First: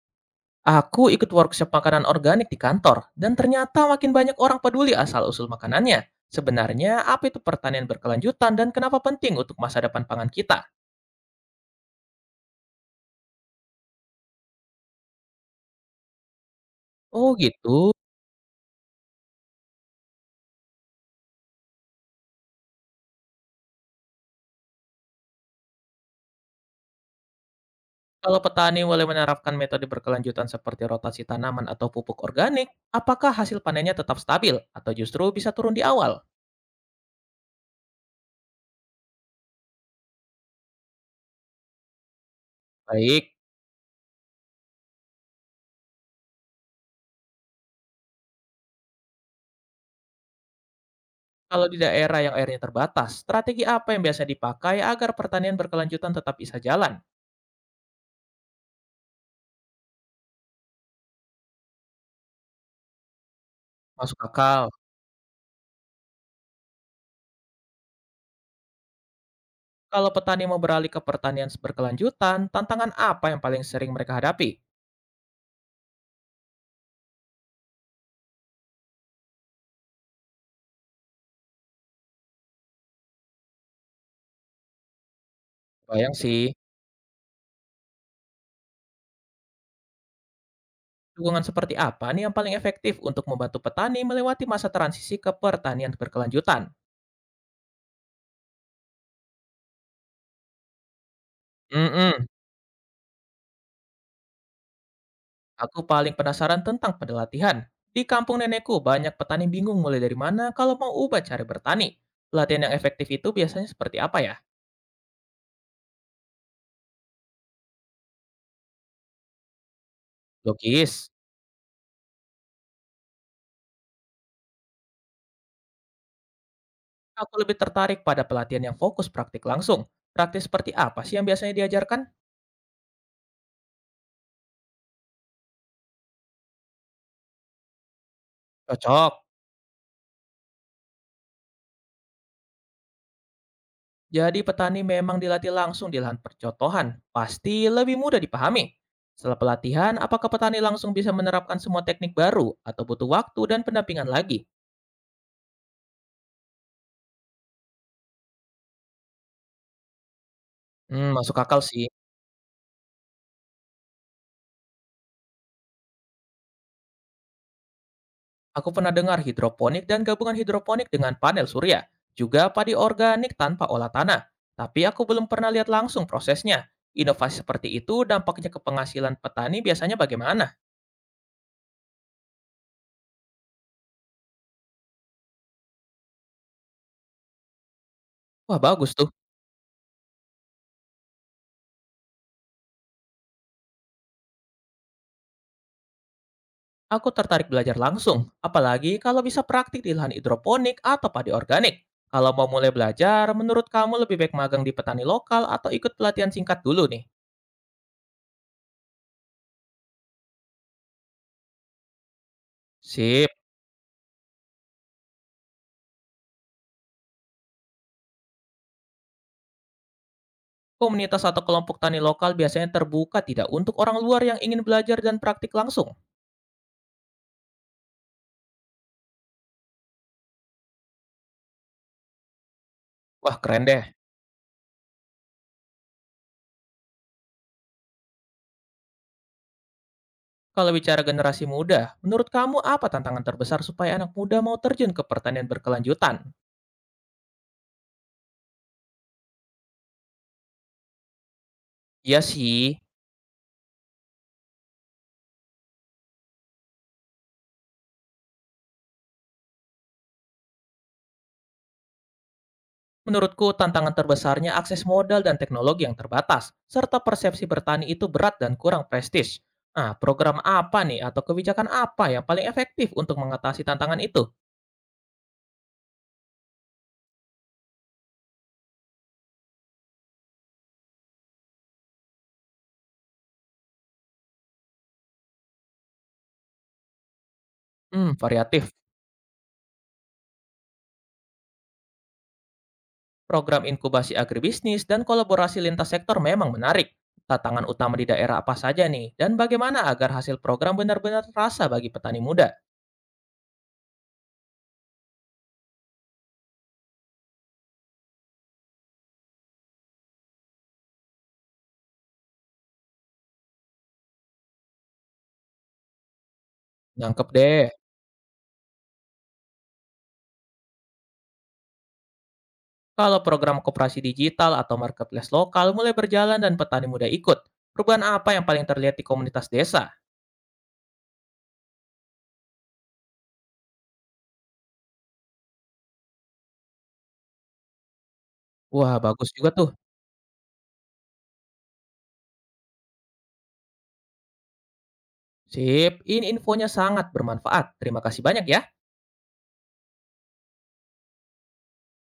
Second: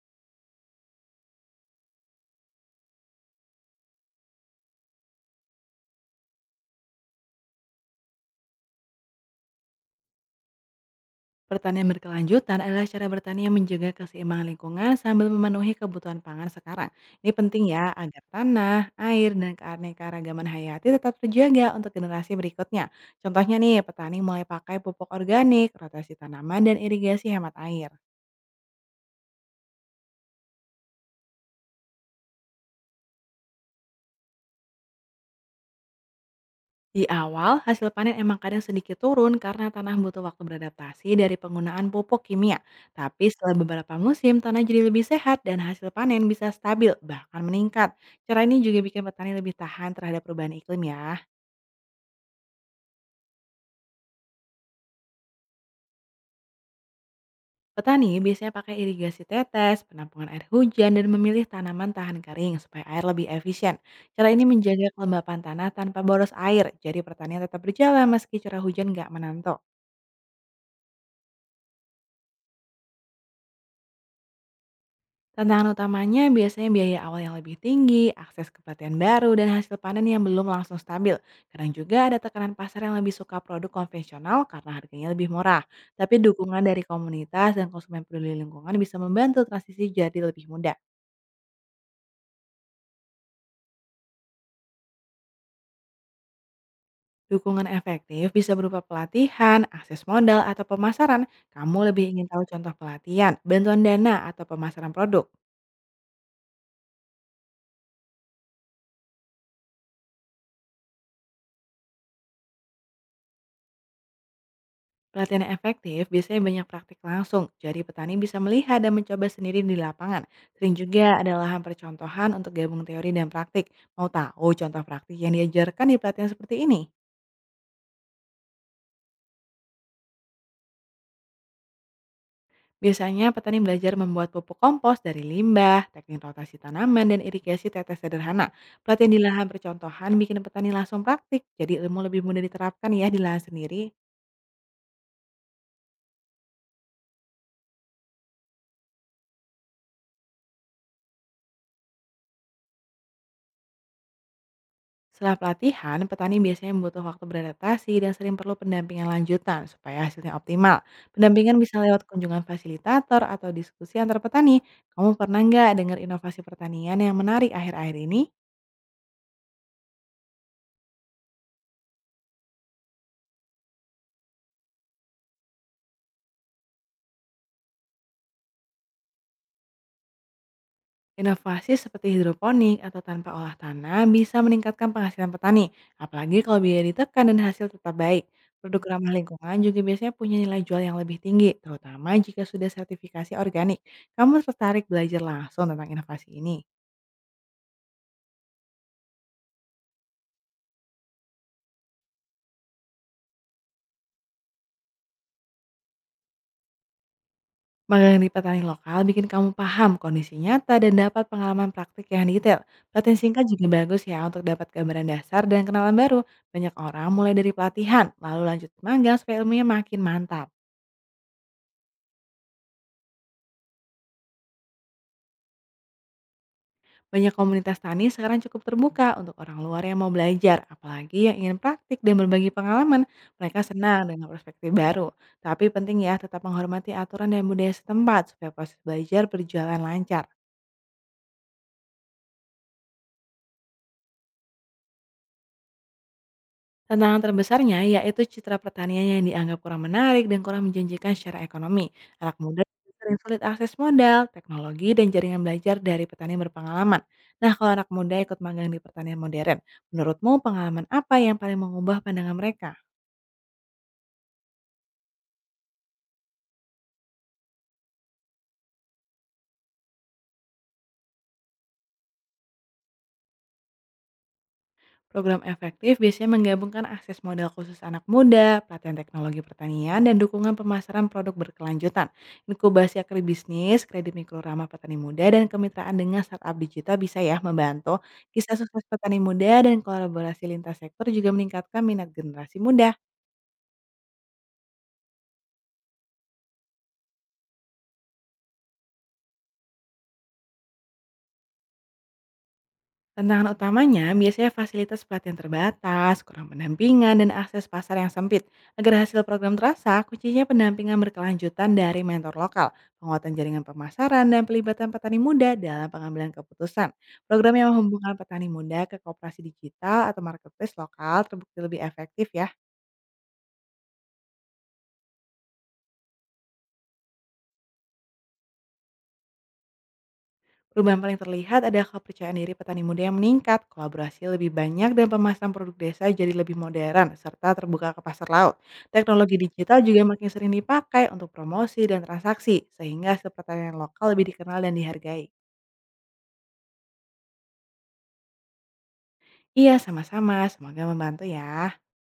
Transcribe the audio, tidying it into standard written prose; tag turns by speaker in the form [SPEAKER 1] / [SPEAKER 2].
[SPEAKER 1] Aku ikut workshop makanan organik di kantor, dan ternyata makin banyak orang peduli asal-usul makanannya. Sebenarnya, apa itu pertanian berkelanjutan dan kenapa penting untuk masa depan pangan kita?
[SPEAKER 2] Pertanian berkelanjutan adalah cara bertani yang menjaga keseimbangan lingkungan sambil memenuhi kebutuhan pangan sekarang. Ini
[SPEAKER 1] Oh
[SPEAKER 2] penting ya
[SPEAKER 1] gitu,
[SPEAKER 2] agar tanah, air, dan keanekaragaman hayati tetap terjaga untuk generasi berikutnya. Contohnya nih, petani mulai pakai pupuk organik, rotasi tanaman, dan irigasi hemat air.
[SPEAKER 1] kalau petani mulai menerapkan metode berkelanjutan seperti rotasi tanaman atau pupuk organik, apakah hasil panennya tetap stabil atau justru bisa turun di awal?
[SPEAKER 2] Di awal, hasil panen emang kadang sedikit turun karena tanah butuh waktu beradaptasi dari penggunaan pupuk kimia. Tapi
[SPEAKER 1] Baik,
[SPEAKER 2] setelah beberapa musim, tanah jadi lebih sehat dan hasil panen bisa stabil, bahkan meningkat. Cara ini juga bikin petani lebih tahan terhadap perubahan iklim ya.
[SPEAKER 1] kalau di daerah yang airnya terbatas, strategi apa yang biasa dipakai agar pertanian berkelanjutan tetap bisa jalan?
[SPEAKER 2] Petani biasanya pakai irigasi tetes, penampungan air hujan, dan memilih tanaman tahan kering supaya air lebih efisien.
[SPEAKER 1] Masuk
[SPEAKER 2] Cara ini
[SPEAKER 1] akal.
[SPEAKER 2] menjaga kelembapan tanah tanpa boros air, jadi pertanian tetap berjalan meski curah hujan nggak menentu.
[SPEAKER 1] Kalau petani mau beralih ke pertanian berkelanjutan, tantangan apa yang paling sering mereka hadapi?
[SPEAKER 2] Tantangan utamanya biasanya biaya awal yang lebih tinggi, akses ke pelatihan baru, dan hasil panen yang belum langsung stabil. Kadang juga ada tekanan pasar yang lebih suka produk konvensional karena harganya lebih murah. Tapi
[SPEAKER 1] Bayang sih,
[SPEAKER 2] dukungan dari komunitas dan konsumen peduli lingkungan bisa membantu transisi jadi lebih mudah.
[SPEAKER 1] dukungan seperti apa nih yang paling efektif untuk membantu petani melewati masa transisi ke pertanian berkelanjutan?
[SPEAKER 2] Dukungan efektif bisa berupa pelatihan, akses modal, atau pemasaran. Kamu lebih
[SPEAKER 1] Hmm,
[SPEAKER 2] ingin tahu contoh pelatihan, bantuan dana, atau pemasaran produk?
[SPEAKER 1] aku paling penasaran tentang pelatihan. Di kampung nenekku, banyak petani bingung mulai dari mana kalau mau ubah cara bertani. Pelatihan yang efektif itu biasanya seperti apa ya?
[SPEAKER 2] Pelatihan yang efektif biasanya banyak praktik langsung, jadi petani bisa melihat dan mencoba sendiri di lapangan. Sering juga
[SPEAKER 1] Logis.
[SPEAKER 2] ada lahan percontohan untuk gabung teori dan praktik. Mau tahu contoh praktik yang diajarkan di pelatihan seperti ini?
[SPEAKER 1] Aku lebih tertarik pada pelatihan yang fokus praktik langsung. Praktik seperti apa sih yang biasanya diajarkan?
[SPEAKER 2] Biasanya petani belajar membuat pupuk kompos dari limbah, teknik rotasi tanaman, dan irigasi tetes sederhana. Pelatihan
[SPEAKER 1] Cocok.
[SPEAKER 2] di lahan percontohan bikin petani langsung praktik, jadi ilmu lebih mudah diterapkan ya di lahan sendiri.
[SPEAKER 1] Jadi petani memang dilatih langsung di lahan percontohan, pasti lebih mudah dipahami. Setelah pelatihan, apakah petani langsung bisa menerapkan semua teknik baru atau butuh waktu dan pendampingan lagi?
[SPEAKER 2] Setelah pelatihan, petani biasanya butuh waktu beradaptasi dan sering perlu pendampingan lanjutan supaya hasilnya optimal.
[SPEAKER 1] Hmm, masuk
[SPEAKER 2] Pendampingan
[SPEAKER 1] akal
[SPEAKER 2] bisa
[SPEAKER 1] sih.
[SPEAKER 2] lewat kunjungan fasilitator atau diskusi antar petani. Kamu pernah nggak dengar inovasi pertanian yang menarik akhir-akhir ini?
[SPEAKER 1] Aku pernah dengar hidroponik dan gabungan hidroponik dengan panel surya, juga padi organik tanpa olah tanah. Tapi aku belum pernah lihat langsung prosesnya. Inovasi seperti itu dampaknya ke penghasilan petani biasanya bagaimana?
[SPEAKER 2] Inovasi seperti hidroponik atau tanpa olah tanah bisa meningkatkan penghasilan petani, apalagi kalau biaya ditekan dan hasil tetap baik.
[SPEAKER 1] Wah,
[SPEAKER 2] Produk
[SPEAKER 1] bagus tuh.
[SPEAKER 2] ramah lingkungan juga biasanya punya nilai jual yang lebih tinggi, terutama jika sudah sertifikasi organik. Kamu tertarik belajar langsung tentang inovasi ini?
[SPEAKER 1] Aku tertarik belajar langsung, apalagi kalau bisa praktik di lahan hidroponik atau padi organik. Kalau mau mulai belajar, menurut kamu lebih baik magang di petani lokal atau ikut pelatihan singkat dulu nih?
[SPEAKER 2] Magang di petani lokal bikin kamu paham kondisi nyata dan dapat pengalaman praktik yang detail. Pelatihan
[SPEAKER 1] Sip.
[SPEAKER 2] singkat juga bagus ya untuk dapat gambaran dasar dan kenalan baru. Banyak orang mulai dari pelatihan, lalu lanjut magang supaya ilmunya makin mantap.
[SPEAKER 1] Komunitas atau kelompok tani lokal biasanya terbuka tidak untuk orang luar yang ingin belajar dan praktik langsung.
[SPEAKER 2] Banyak komunitas tani sekarang cukup terbuka untuk orang luar yang mau belajar, apalagi yang ingin praktik dan berbagi pengalaman.
[SPEAKER 1] Wah, keren
[SPEAKER 2] Mereka
[SPEAKER 1] deh.
[SPEAKER 2] senang dengan perspektif baru. Tapi penting ya tetap menghormati aturan dan budaya setempat supaya proses belajar berjalan lancar.
[SPEAKER 1] Kalau bicara generasi muda, menurut kamu apa tantangan terbesar supaya anak muda mau terjun ke pertanian berkelanjutan?
[SPEAKER 2] Tantangan terbesarnya yaitu citra pertanian yang dianggap kurang menarik dan kurang menjanjikan secara ekonomi.
[SPEAKER 1] Iya
[SPEAKER 2] Anak muda
[SPEAKER 1] sih,
[SPEAKER 2] sering sulit akses modal, teknologi, dan jaringan belajar dari petani berpengalaman. Nah, kalau anak muda ikut magang di pertanian modern, menurutmu pengalaman apa yang paling mengubah pandangan mereka?
[SPEAKER 1] menurutku, tantangan terbesarnya akses modal dan teknologi yang terbatas, serta persepsi bertani itu berat dan kurang prestis. Nah, program apa nih atau kebijakan apa yang paling efektif untuk mengatasi tantangan itu?
[SPEAKER 2] Program efektif biasanya menggabungkan akses modal khusus anak muda, pelatihan teknologi pertanian, dan dukungan pemasaran produk berkelanjutan. Inkubasi agribisnis, kredit mikro ramah petani muda, dan kemitraan dengan startup digital bisa ya membantu.
[SPEAKER 1] Hmm,
[SPEAKER 2] Kisah
[SPEAKER 1] variatif.
[SPEAKER 2] sukses petani muda dan kolaborasi lintas sektor juga meningkatkan minat generasi muda.
[SPEAKER 1] Program inkubasi agribisnis dan kolaborasi lintas sektor memang menarik. Tantangan utama di daerah apa saja nih? Dan bagaimana agar hasil program benar-benar terasa bagi petani muda?
[SPEAKER 2] Tantangan utamanya biasanya fasilitas pelatihan terbatas, kurang pendampingan, dan akses pasar yang sempit. Agar hasil program terasa, kuncinya pendampingan berkelanjutan dari mentor lokal, penguatan jaringan pemasaran, dan pelibatan petani muda dalam pengambilan keputusan.
[SPEAKER 1] Nangkep
[SPEAKER 2] Program
[SPEAKER 1] deh.
[SPEAKER 2] yang menghubungkan petani muda ke kooperasi digital atau marketplace lokal terbukti lebih efektif ya.
[SPEAKER 1] Kalau program koperasi digital atau marketplace lokal mulai berjalan dan petani muda ikut, perubahan apa yang paling terlihat di komunitas desa?
[SPEAKER 2] Perubahan paling terlihat ada kepercayaan diri petani muda yang meningkat, kolaborasi lebih banyak dan pemasaran produk desa jadi lebih modern serta terbuka ke pasar laut.
[SPEAKER 1] Wah, bagus
[SPEAKER 2] Teknologi
[SPEAKER 1] juga tuh.
[SPEAKER 2] digital juga makin sering dipakai untuk promosi dan transaksi sehingga hasil pertanian lokal lebih dikenal dan dihargai.
[SPEAKER 1] Sip, ini infonya sangat bermanfaat. Terima kasih banyak ya.
[SPEAKER 2] Iya, sama-sama. Semoga membantu ya.